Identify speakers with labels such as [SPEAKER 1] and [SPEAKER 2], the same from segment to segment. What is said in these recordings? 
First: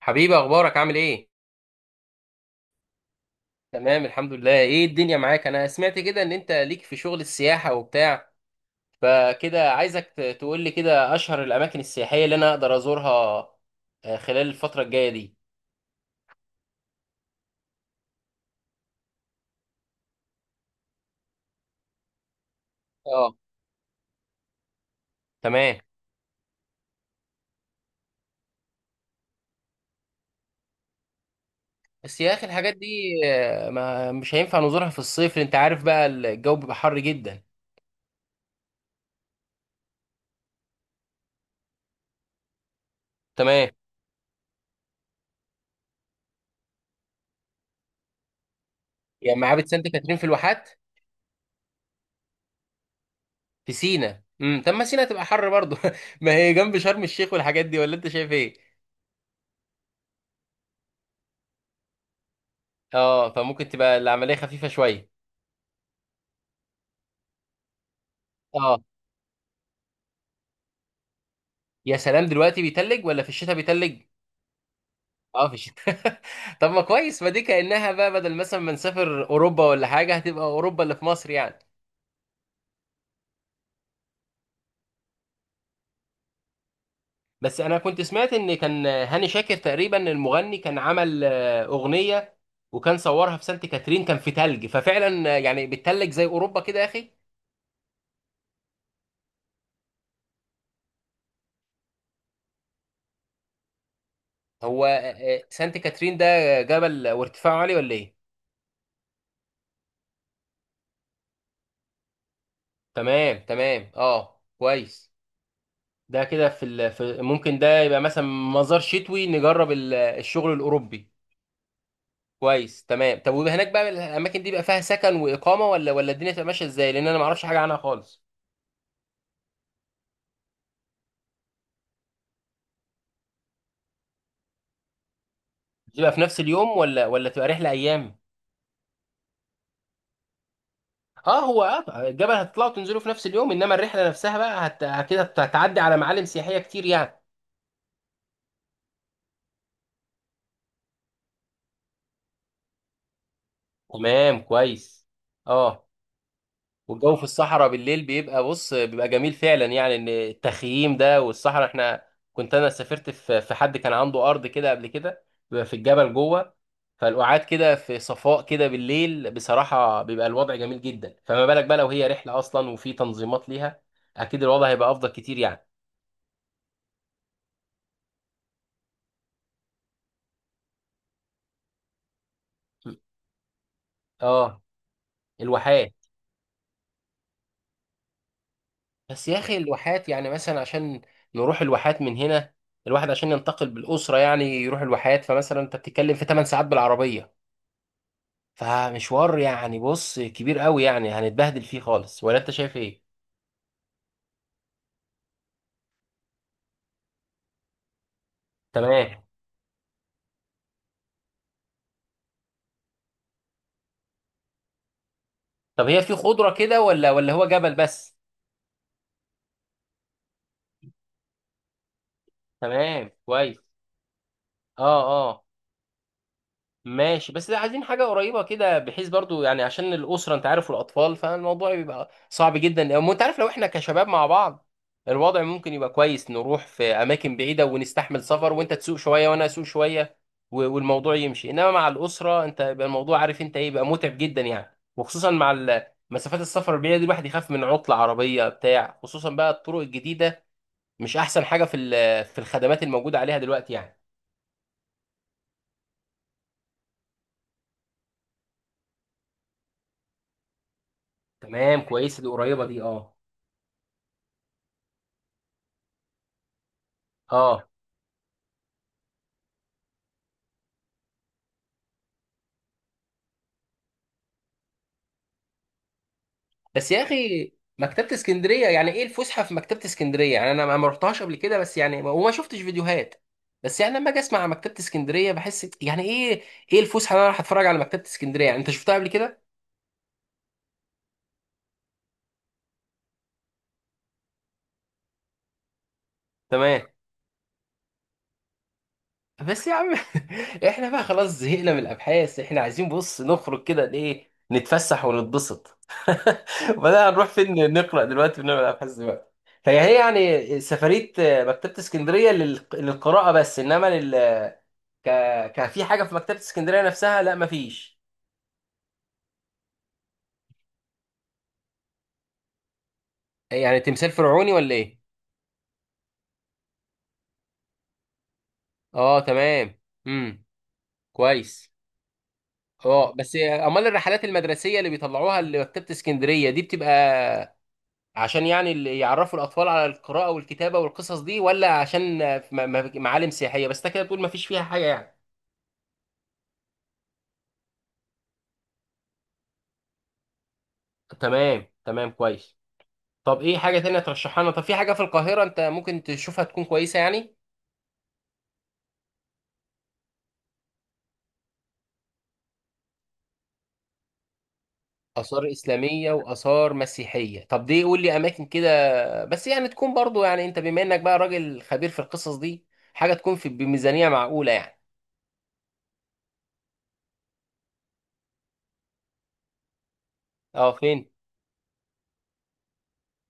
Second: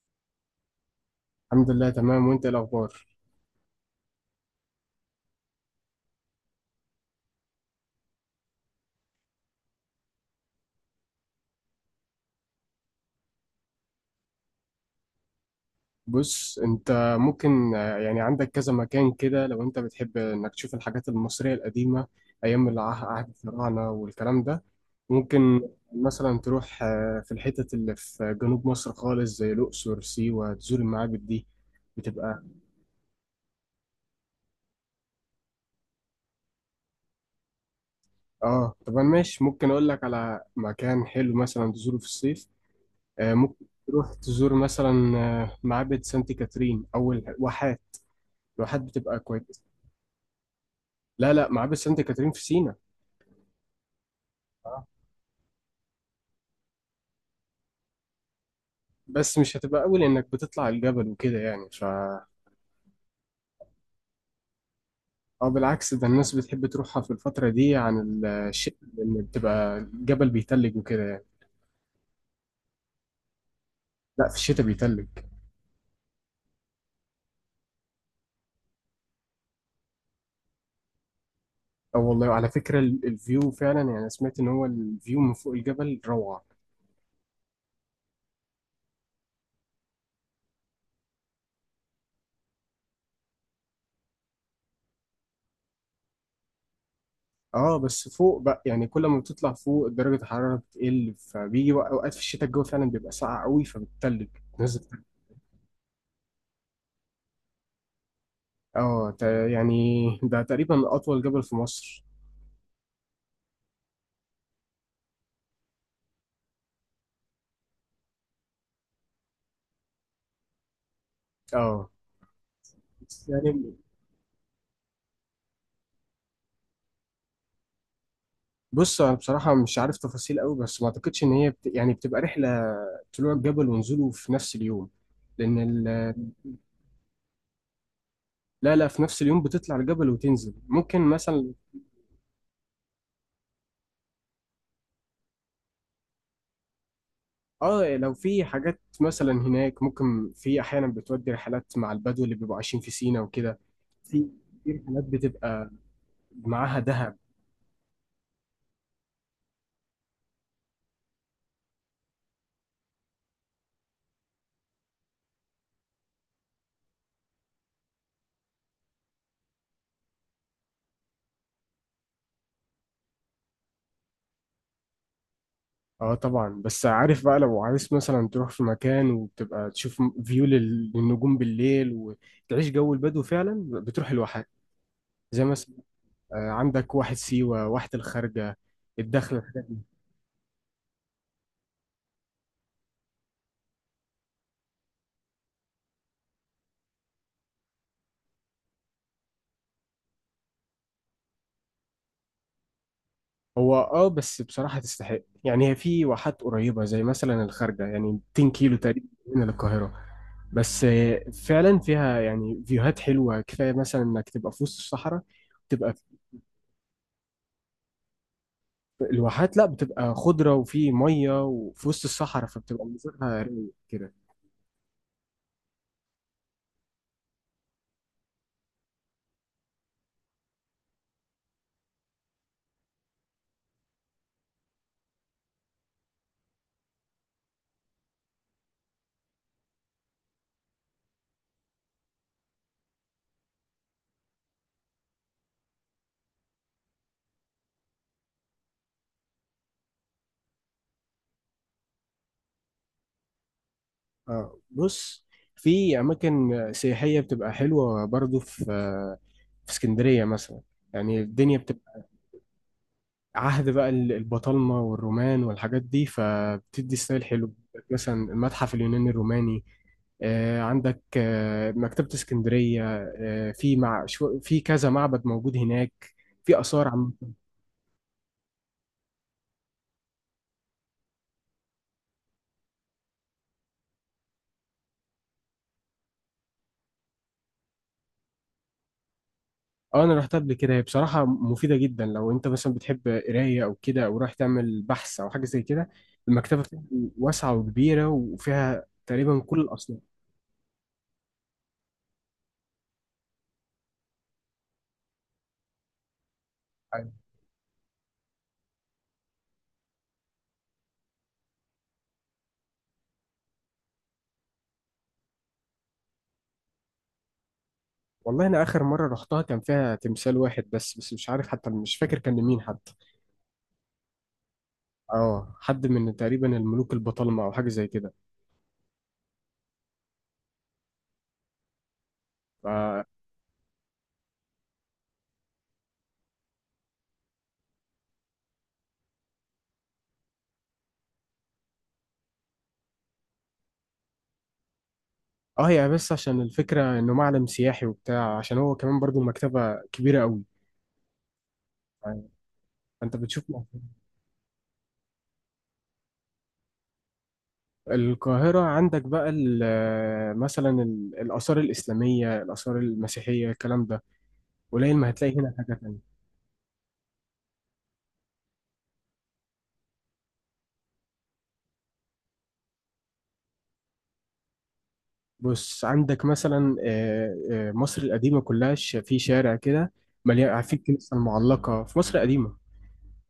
[SPEAKER 1] حبيبي، اخبارك عامل ايه؟
[SPEAKER 2] الحمد لله، تمام. وانت ايه الاخبار؟
[SPEAKER 1] تمام الحمد لله. ايه الدنيا معاك؟ انا سمعت كده ان انت ليك في شغل السياحة وبتاع، فكده عايزك تقول لي كده اشهر الاماكن السياحية اللي انا اقدر ازورها خلال الفترة الجاية دي.
[SPEAKER 2] بص انت، ممكن يعني عندك كذا مكان كده، لو انت بتحب انك تشوف الحاجات المصرية القديمة ايام عهد
[SPEAKER 1] اه
[SPEAKER 2] الفراعنة والكلام ده. ممكن
[SPEAKER 1] تمام.
[SPEAKER 2] مثلا تروح في الحتت اللي في جنوب مصر خالص، زي الاقصر، سيوة، تزور المعابد دي،
[SPEAKER 1] بس يا
[SPEAKER 2] بتبقى...
[SPEAKER 1] اخي الحاجات دي ما مش هينفع نزورها في الصيف، لأن انت عارف بقى الجو بيبقى حر جدا.
[SPEAKER 2] اه، طب انا ماشي، ممكن اقول لك على مكان حلو مثلا تزوره في الصيف. ممكن
[SPEAKER 1] تمام.
[SPEAKER 2] تروح تزور مثلا معبد سانت كاترين او الواحات. الواحات بتبقى
[SPEAKER 1] يعني
[SPEAKER 2] كويسة.
[SPEAKER 1] معابد سانت كاترين في الواحات؟
[SPEAKER 2] لا، لا، معابد سانت كاترين في سينا.
[SPEAKER 1] في سينا طب ما
[SPEAKER 2] اه،
[SPEAKER 1] سينا تبقى حر برضه ما هي جنب شرم الشيخ والحاجات دي، ولا انت شايف ايه؟
[SPEAKER 2] بس مش هتبقى أول إنك بتطلع الجبل وكده، يعني
[SPEAKER 1] اه فممكن تبقى العملية خفيفة شوية.
[SPEAKER 2] أو بالعكس، ده الناس بتحب تروحها في الفترة دي عن
[SPEAKER 1] اه،
[SPEAKER 2] الشتاء، لأن بتبقى الجبل بيتلج وكده يعني.
[SPEAKER 1] يا سلام، دلوقتي بيتلج ولا في الشتاء بيتلج؟
[SPEAKER 2] لا، في الشتاء بيتلج.
[SPEAKER 1] اه في الشتاء طب ما كويس، ما دي كأنها بقى بدل مثلا ما نسافر اوروبا ولا حاجه، هتبقى اوروبا اللي في مصر يعني.
[SPEAKER 2] أو والله، على فكرة الفيو فعلا يعني، أنا سمعت إن هو الفيو من فوق الجبل روعة.
[SPEAKER 1] بس انا كنت سمعت ان كان هاني شاكر تقريبا المغني كان عمل اغنيه وكان صورها في سانت كاترين، كان في تلج، ففعلا يعني بتتلج زي اوروبا كده يا اخي.
[SPEAKER 2] اه بس فوق بقى، يعني كل ما بتطلع فوق درجة الحرارة بتقل، فبيجي أوقات في الشتاء الجو فعلا بيبقى ساقع قوي فبتتلج
[SPEAKER 1] هو
[SPEAKER 2] نازل.
[SPEAKER 1] سانت كاترين ده جبل وارتفاعه عالي ولا ايه؟
[SPEAKER 2] اه، يعني ده تقريبا أطول جبل في مصر.
[SPEAKER 1] تمام تمام، اه كويس. ده كده في ممكن ده يبقى مثلا مزار شتوي، نجرب الشغل الاوروبي.
[SPEAKER 2] اه
[SPEAKER 1] كويس تمام.
[SPEAKER 2] بس
[SPEAKER 1] طب وهناك
[SPEAKER 2] يعني
[SPEAKER 1] بقى الاماكن دي بقى فيها سكن واقامه، ولا الدنيا تبقى ماشيه ازاي؟ لان انا ما اعرفش حاجه عنها خالص.
[SPEAKER 2] بص، انا بصراحه مش عارف تفاصيل قوي، بس ما اعتقدش ان هي يعني بتبقى رحله طلوع الجبل ونزوله في نفس اليوم، لان
[SPEAKER 1] تبقى في
[SPEAKER 2] ال...
[SPEAKER 1] نفس اليوم، ولا تبقى رحله ايام؟
[SPEAKER 2] لا، لا، في نفس اليوم بتطلع الجبل وتنزل ممكن
[SPEAKER 1] اه،
[SPEAKER 2] مثلا.
[SPEAKER 1] هو الجبل هتطلعوا تنزلوا في نفس اليوم، انما الرحله نفسها بقى كده هتعدي على معالم سياحيه كتير يعني.
[SPEAKER 2] اه لو في حاجات مثلا هناك، ممكن في احيانا بتودي رحلات مع البدو اللي بيبقوا عايشين في سينا وكده. في
[SPEAKER 1] تمام
[SPEAKER 2] في رحلات
[SPEAKER 1] كويس.
[SPEAKER 2] بتبقى
[SPEAKER 1] اه،
[SPEAKER 2] معاها
[SPEAKER 1] والجو
[SPEAKER 2] دهب.
[SPEAKER 1] في الصحراء بالليل بيبقى، بص، بيبقى جميل فعلا، يعني ان التخييم ده والصحراء، احنا كنت انا سافرت في حد كان عنده ارض كده قبل كده، بيبقى في الجبل جوه، فالقعاد كده في صفاء كده بالليل بصراحة بيبقى الوضع جميل جدا. فما بالك بقى لو هي رحلة اصلا وفي تنظيمات ليها، اكيد الوضع هيبقى افضل كتير يعني.
[SPEAKER 2] اه طبعا، بس عارف بقى، لو عايز مثلا تروح في مكان وبتبقى تشوف فيو للنجوم بالليل وتعيش جو البدو، فعلا بتروح لوحدك،
[SPEAKER 1] اه،
[SPEAKER 2] زي مثلا
[SPEAKER 1] الواحات.
[SPEAKER 2] عندك واحد سيوة، واحد الخارجة
[SPEAKER 1] بس يا
[SPEAKER 2] الدخل.
[SPEAKER 1] اخي الواحات يعني مثلا عشان نروح الواحات من هنا، الواحد عشان ينتقل بالأسرة يعني يروح الواحات، فمثلا انت بتتكلم في 8 ساعات بالعربية، فمشوار يعني، بص، كبير قوي، يعني هنتبهدل فيه خالص، ولا انت شايف ايه؟
[SPEAKER 2] هو اه، بس بصراحة تستحق يعني، هي في واحات قريبة زي مثلا الخارجة، يعني 200 كيلو تقريبا
[SPEAKER 1] تمام.
[SPEAKER 2] من القاهرة. بس فعلا فيها يعني فيوهات حلوة كفاية، مثلا انك تبقى في وسط الصحراء،
[SPEAKER 1] طب
[SPEAKER 2] تبقى في
[SPEAKER 1] هي في خضرة كده، ولا هو جبل بس؟
[SPEAKER 2] الواحات. لا، بتبقى خضرة، وفي مية، وفي وسط الصحراء، فبتبقى
[SPEAKER 1] تمام
[SPEAKER 2] منظرها
[SPEAKER 1] كويس.
[SPEAKER 2] رايق كده.
[SPEAKER 1] اه. آه. ماشي، بس عايزين حاجة قريبة كده بحيث، برضو يعني عشان الأسرة أنت عارف، والأطفال فالموضوع بيبقى صعب جدا، وأنت عارف لو إحنا كشباب مع بعض الوضع ممكن يبقى كويس، نروح في أماكن بعيدة ونستحمل سفر، وأنت تسوق شوية وأنا أسوق شوية والموضوع يمشي، إنما مع الأسرة أنت يبقى الموضوع عارف أنت إيه، يبقى متعب جدا يعني، وخصوصا مع مسافات السفر البعيدة دي، الواحد يخاف من عطلة عربية بتاع خصوصا بقى الطرق الجديدة مش أحسن حاجة في في الخدمات الموجودة عليها دلوقتي يعني.
[SPEAKER 2] آه بص، في أماكن سياحية بتبقى حلوة برضو في اسكندرية مثلا. يعني الدنيا
[SPEAKER 1] تمام
[SPEAKER 2] بتبقى
[SPEAKER 1] كويسة، دي قريبة دي، أه
[SPEAKER 2] عهد بقى البطالمة والرومان والحاجات دي، فبتدي ستايل حلو.
[SPEAKER 1] أه.
[SPEAKER 2] مثلا المتحف اليوناني الروماني، عندك مكتبة اسكندرية. في كذا معبد موجود هناك، في آثار
[SPEAKER 1] بس يا
[SPEAKER 2] عم...
[SPEAKER 1] اخي مكتبة اسكندرية، يعني ايه الفسحة في مكتبة اسكندرية؟ يعني انا ما رحتهاش قبل كده، بس يعني وما شفتش فيديوهات، بس يعني لما اجي اسمع عن مكتبة اسكندرية بحس يعني ايه الفسحة اللي انا راح اتفرج على مكتبة اسكندرية يعني؟ انت شفتها قبل كده؟
[SPEAKER 2] اه انا رحتها قبل كده، هي بصراحة مفيدة جدا لو انت مثلا بتحب قراية او كده، او رايح تعمل بحث او حاجة زي كده. المكتبة فيها
[SPEAKER 1] تمام.
[SPEAKER 2] واسعة وكبيرة، وفيها تقريبا كل
[SPEAKER 1] بس يا عم
[SPEAKER 2] الأصناف.
[SPEAKER 1] احنا بقى خلاص زهقنا من الابحاث، احنا عايزين، بص، نخرج كده ايه، نتفسح ونتبسط. وبعدين
[SPEAKER 2] أيوة.
[SPEAKER 1] هنروح فين؟ نقرأ دلوقتي ونعمل ابحاث دلوقتي؟ فهي يعني سفرية مكتبة اسكندرية للقراءة بس، انما ك... كان في حاجه في مكتبه اسكندريه نفسها لا مفيش؟
[SPEAKER 2] والله انا اخر مرة رحتها كان فيها تمثال واحد بس، مش عارف حتى، مش فاكر كان لمين حتى.
[SPEAKER 1] يعني تمثال فرعوني ولا ايه؟
[SPEAKER 2] اه، حد من تقريبا الملوك البطالمة او حاجه زي كده.
[SPEAKER 1] اه تمام، امم كويس.
[SPEAKER 2] ف...
[SPEAKER 1] اه بس امال الرحلات المدرسيه اللي بيطلعوها لمكتبه اسكندريه دي بتبقى عشان يعني اللي يعرفوا الاطفال على القراءه والكتابه والقصص دي، ولا عشان معالم سياحيه بس؟ انت كده بتقول مفيش فيها حاجه يعني؟
[SPEAKER 2] اه، هي بس عشان الفكره انه معلم سياحي وبتاع، عشان هو كمان برضو مكتبه كبيره قوي،
[SPEAKER 1] تمام تمام
[SPEAKER 2] يعني
[SPEAKER 1] كويس.
[SPEAKER 2] انت
[SPEAKER 1] طب
[SPEAKER 2] بتشوف.
[SPEAKER 1] ايه حاجه تانية ترشحها لنا؟ طب في حاجه في القاهره انت ممكن تشوفها تكون كويسه يعني؟
[SPEAKER 2] القاهره عندك بقى مثلا الاثار الاسلاميه، الاثار المسيحيه، الكلام ده. قليل ما هتلاقي
[SPEAKER 1] آثار
[SPEAKER 2] هنا حاجه
[SPEAKER 1] إسلامية
[SPEAKER 2] تانية.
[SPEAKER 1] وآثار مسيحية؟ طب دي قول لي أماكن كده، بس يعني تكون برضو، يعني أنت بما إنك بقى راجل خبير في القصص دي، حاجة تكون في بميزانية معقولة يعني.
[SPEAKER 2] بص عندك مثلا مصر القديمه كلها، في شارع كده مليان، في
[SPEAKER 1] أه، فين؟
[SPEAKER 2] الكنيسه المعلقه في مصر القديمه،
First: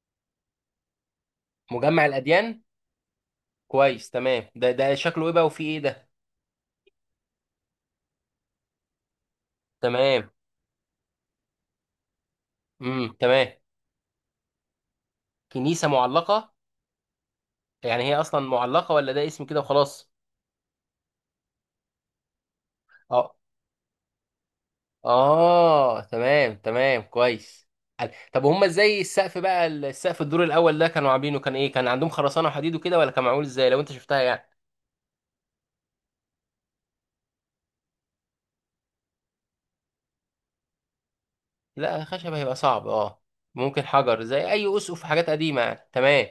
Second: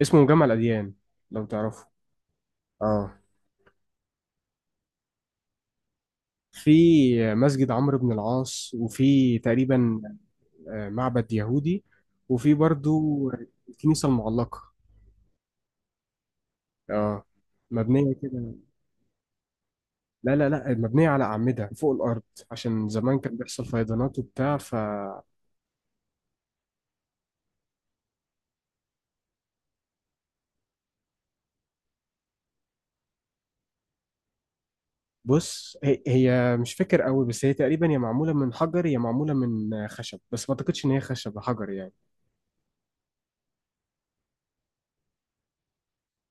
[SPEAKER 2] اسمه جامع الاديان لو تعرفه.
[SPEAKER 1] مجمع الأديان؟
[SPEAKER 2] اه،
[SPEAKER 1] كويس تمام. ده شكله إيه بقى وفيه إيه ده؟
[SPEAKER 2] في مسجد عمرو بن العاص، وفي تقريبا
[SPEAKER 1] تمام،
[SPEAKER 2] معبد يهودي، وفي برضو
[SPEAKER 1] تمام.
[SPEAKER 2] الكنيسة المعلقة.
[SPEAKER 1] كنيسة معلقة؟
[SPEAKER 2] اه،
[SPEAKER 1] يعني
[SPEAKER 2] مبنية
[SPEAKER 1] هي أصلا
[SPEAKER 2] كده.
[SPEAKER 1] معلقة، ولا ده اسم كده وخلاص؟
[SPEAKER 2] لا، لا، لا، مبنية على أعمدة فوق الأرض، عشان زمان
[SPEAKER 1] أه.
[SPEAKER 2] كان بيحصل فيضانات وبتاع، فبص.
[SPEAKER 1] آه تمام تمام كويس. طب هما ازاي السقف بقى، السقف الدور الاول ده كانوا عاملينه كان ايه، كان عندهم خرسانه وحديد وكده، ولا كان معمول ازاي لو انت شفتها يعني؟
[SPEAKER 2] هي مش فاكر قوي، بس هي تقريبا يا معمولة من حجر يا معمولة من خشب، بس ما أعتقدش إن هي خشب، حجر يعني.
[SPEAKER 1] لا خشب هيبقى صعب، اه. ممكن حجر زي اي اسقف حاجات قديمه يعني. تمام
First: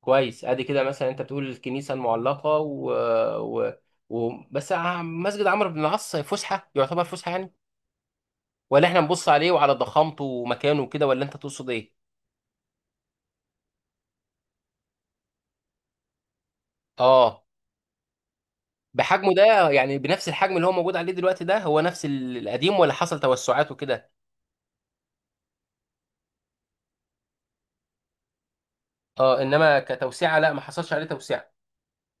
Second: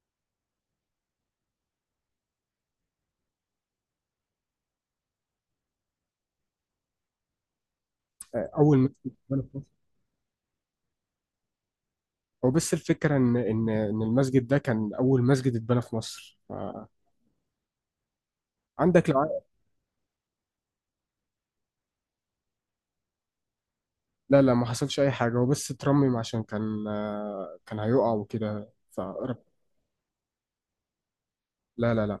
[SPEAKER 1] كويس. ادي كده، مثلا انت بتقول الكنيسه المعلقه و... بس مسجد عمرو بن العاص فسحه؟ يعتبر فسحه يعني،
[SPEAKER 2] أول
[SPEAKER 1] ولا احنا
[SPEAKER 2] مسجد
[SPEAKER 1] نبص
[SPEAKER 2] اتبنى
[SPEAKER 1] عليه
[SPEAKER 2] في مصر.
[SPEAKER 1] وعلى ضخامته ومكانه وكده، ولا انت تقصد ايه؟
[SPEAKER 2] هو بس الفكرة إن المسجد ده كان أول مسجد اتبنى في مصر.
[SPEAKER 1] اه.
[SPEAKER 2] فعندك
[SPEAKER 1] بحجمه
[SPEAKER 2] لو...
[SPEAKER 1] ده يعني، بنفس الحجم اللي هو موجود عليه دلوقتي ده هو نفس القديم، ولا حصل توسعات وكده؟
[SPEAKER 2] لا، لا، ما حصلش اي حاجه، هو بس اترمم عشان كان كان هيقع وكده، فقرب.
[SPEAKER 1] اه، انما كتوسعه لا ما حصلش عليه توسعه؟
[SPEAKER 2] لا، لا، لا.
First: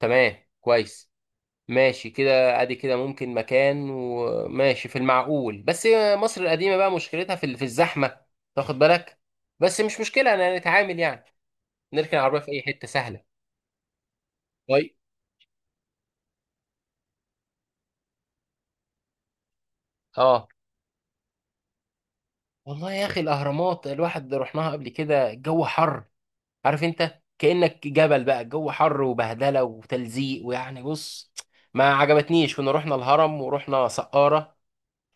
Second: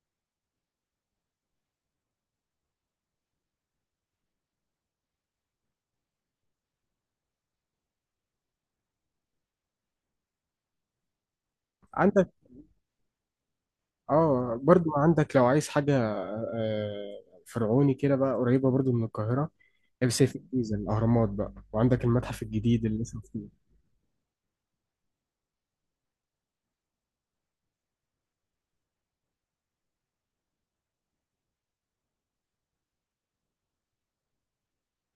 [SPEAKER 1] تمام كويس. ماشي كده، ادي كده ممكن مكان وماشي في المعقول. بس مصر القديمة بقى مشكلتها في الزحمة، تاخد بالك؟ بس مش مشكلة، انا نتعامل يعني، نركن
[SPEAKER 2] عندك،
[SPEAKER 1] العربية في اي حتة سهلة.
[SPEAKER 2] اه، برضو
[SPEAKER 1] طيب.
[SPEAKER 2] عندك لو عايز حاجه آه، فرعوني كده بقى، قريبه برضو من القاهره. هي، بس هي في
[SPEAKER 1] اه،
[SPEAKER 2] الجيزه، الاهرامات بقى، وعندك المتحف الجديد
[SPEAKER 1] والله
[SPEAKER 2] اللي
[SPEAKER 1] يا اخي
[SPEAKER 2] لسه فيه.
[SPEAKER 1] الاهرامات الواحد رحناها قبل كده، الجو حر، عارف انت، كأنك جبل بقى، الجو حر وبهدلة وتلزيق، ويعني، بص، ما عجبتنيش. كنا رحنا الهرم ورحنا سقارة،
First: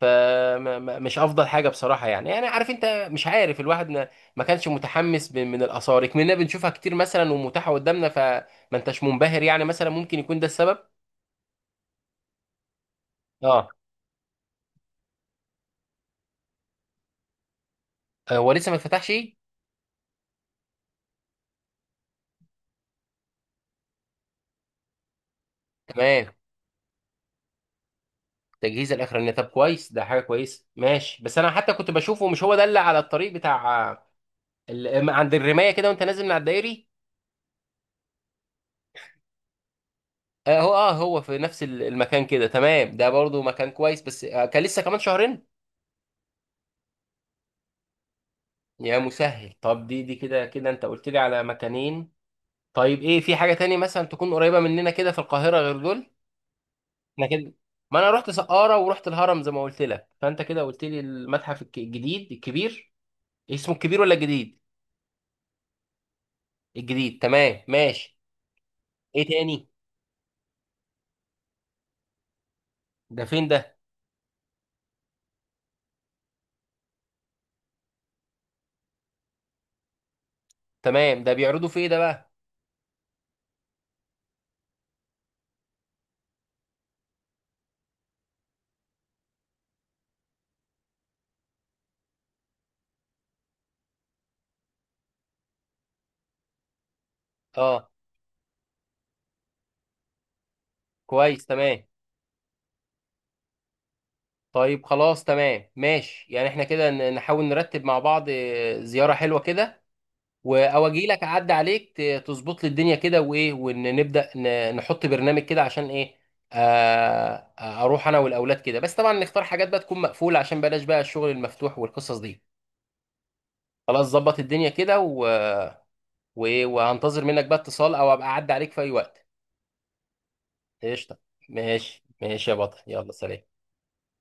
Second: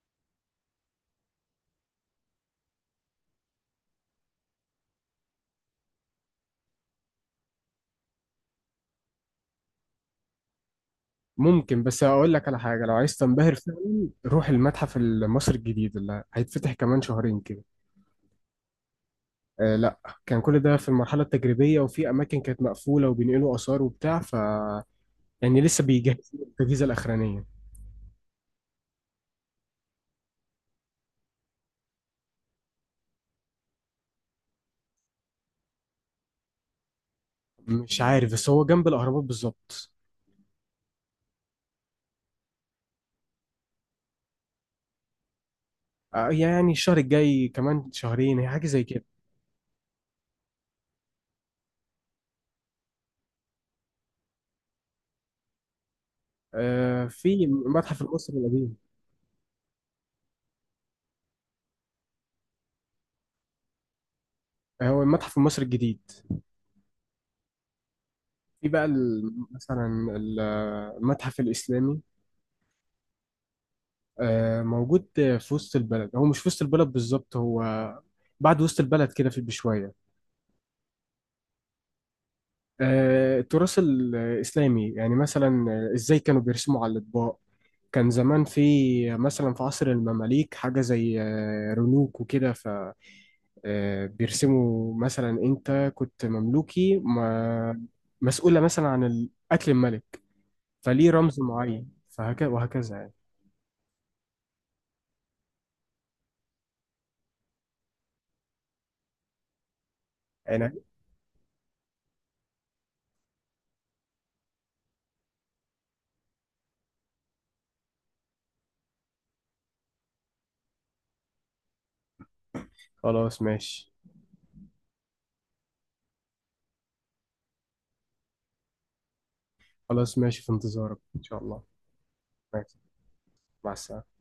[SPEAKER 1] فمش افضل حاجه بصراحه يعني. يعني عارف انت، مش عارف، الواحد ما كانش متحمس من الاثار، كنا بنشوفها كتير مثلا ومتاحه قدامنا، فما انتش منبهر يعني، مثلا ممكن يكون ده السبب.
[SPEAKER 2] ممكن، بس اقول لك على حاجه، لو عايز تنبهر
[SPEAKER 1] اه،
[SPEAKER 2] فعلا روح المتحف المصري الجديد اللي هيتفتح كمان شهرين كده.
[SPEAKER 1] هو لسه ما اتفتحش؟
[SPEAKER 2] آه لا، كان كل ده في المرحله التجريبيه، وفي اماكن كانت مقفوله وبينقلوا اثار وبتاع، ف يعني لسه
[SPEAKER 1] تمام.
[SPEAKER 2] بيجهزوا التجهيزه الاخرانيه.
[SPEAKER 1] تجهيز الاخراني، طب كويس، ده حاجه كويسه. ماشي. بس انا حتى كنت بشوفه، مش هو ده اللي على الطريق بتاع عند الرمايه كده وانت نازل من على الدائري؟
[SPEAKER 2] مش عارف، بس هو جنب الأهرامات بالظبط.
[SPEAKER 1] هو في نفس المكان كده؟ تمام، ده برضو مكان كويس، بس كان لسه كمان شهرين.
[SPEAKER 2] يعني الشهر الجاي، كمان شهرين، هي حاجة زي
[SPEAKER 1] يا
[SPEAKER 2] كده.
[SPEAKER 1] مسهل. طب دي كده كده انت قلت لي على مكانين. طيب ايه، في حاجة تاني مثلا تكون قريبة مننا كده في القاهرة غير دول؟ احنا
[SPEAKER 2] في
[SPEAKER 1] كده ما
[SPEAKER 2] المتحف
[SPEAKER 1] انا رحت
[SPEAKER 2] المصري القديم.
[SPEAKER 1] سقارة ورحت الهرم زي ما قلت لك، فانت كده قلت لي المتحف الجديد الكبير، اسمه الكبير ولا الجديد؟
[SPEAKER 2] هو المتحف المصري الجديد.
[SPEAKER 1] الجديد، تمام ماشي.
[SPEAKER 2] في بقى
[SPEAKER 1] ايه تاني؟
[SPEAKER 2] مثلا المتحف الإسلامي.
[SPEAKER 1] ده فين ده؟
[SPEAKER 2] موجود في وسط البلد، هو مش في وسط البلد بالظبط، هو بعد وسط البلد كده في بشوية.
[SPEAKER 1] تمام، ده بيعرضوا في ايه ده بقى؟
[SPEAKER 2] التراث الإسلامي، يعني مثلا إزاي كانوا بيرسموا على الأطباق. كان زمان في، مثلا في عصر المماليك، حاجة زي رنوك وكده. بيرسموا مثلا انت كنت مملوكي ما
[SPEAKER 1] اه
[SPEAKER 2] مسؤولة مثلا عن قتل الملك، فليه رمز
[SPEAKER 1] كويس تمام.
[SPEAKER 2] معين، فهكذا وهكذا يعني.
[SPEAKER 1] طيب خلاص تمام، ماشي يعني احنا كده نحاول نرتب مع بعض زيارة حلوة كده،
[SPEAKER 2] انا،
[SPEAKER 1] او اجي لك اعدي عليك تظبط لي الدنيا كده وايه، ونبدا نحط برنامج كده، عشان ايه اروح انا والاولاد كده، بس طبعا نختار حاجات بقى تكون مقفوله، عشان بلاش بقى الشغل المفتوح والقصص دي.
[SPEAKER 2] خلاص ماشي.
[SPEAKER 1] خلاص. ظبط الدنيا كده وهنتظر منك بقى اتصال، او ابقى اعدي عليك في اي وقت.
[SPEAKER 2] خلاص ماشي، في انتظارك
[SPEAKER 1] قشطه.
[SPEAKER 2] ان شاء الله.
[SPEAKER 1] ماشي ماشي يا
[SPEAKER 2] ماشي.
[SPEAKER 1] بطل، يلا سلام.
[SPEAKER 2] مع السلامة.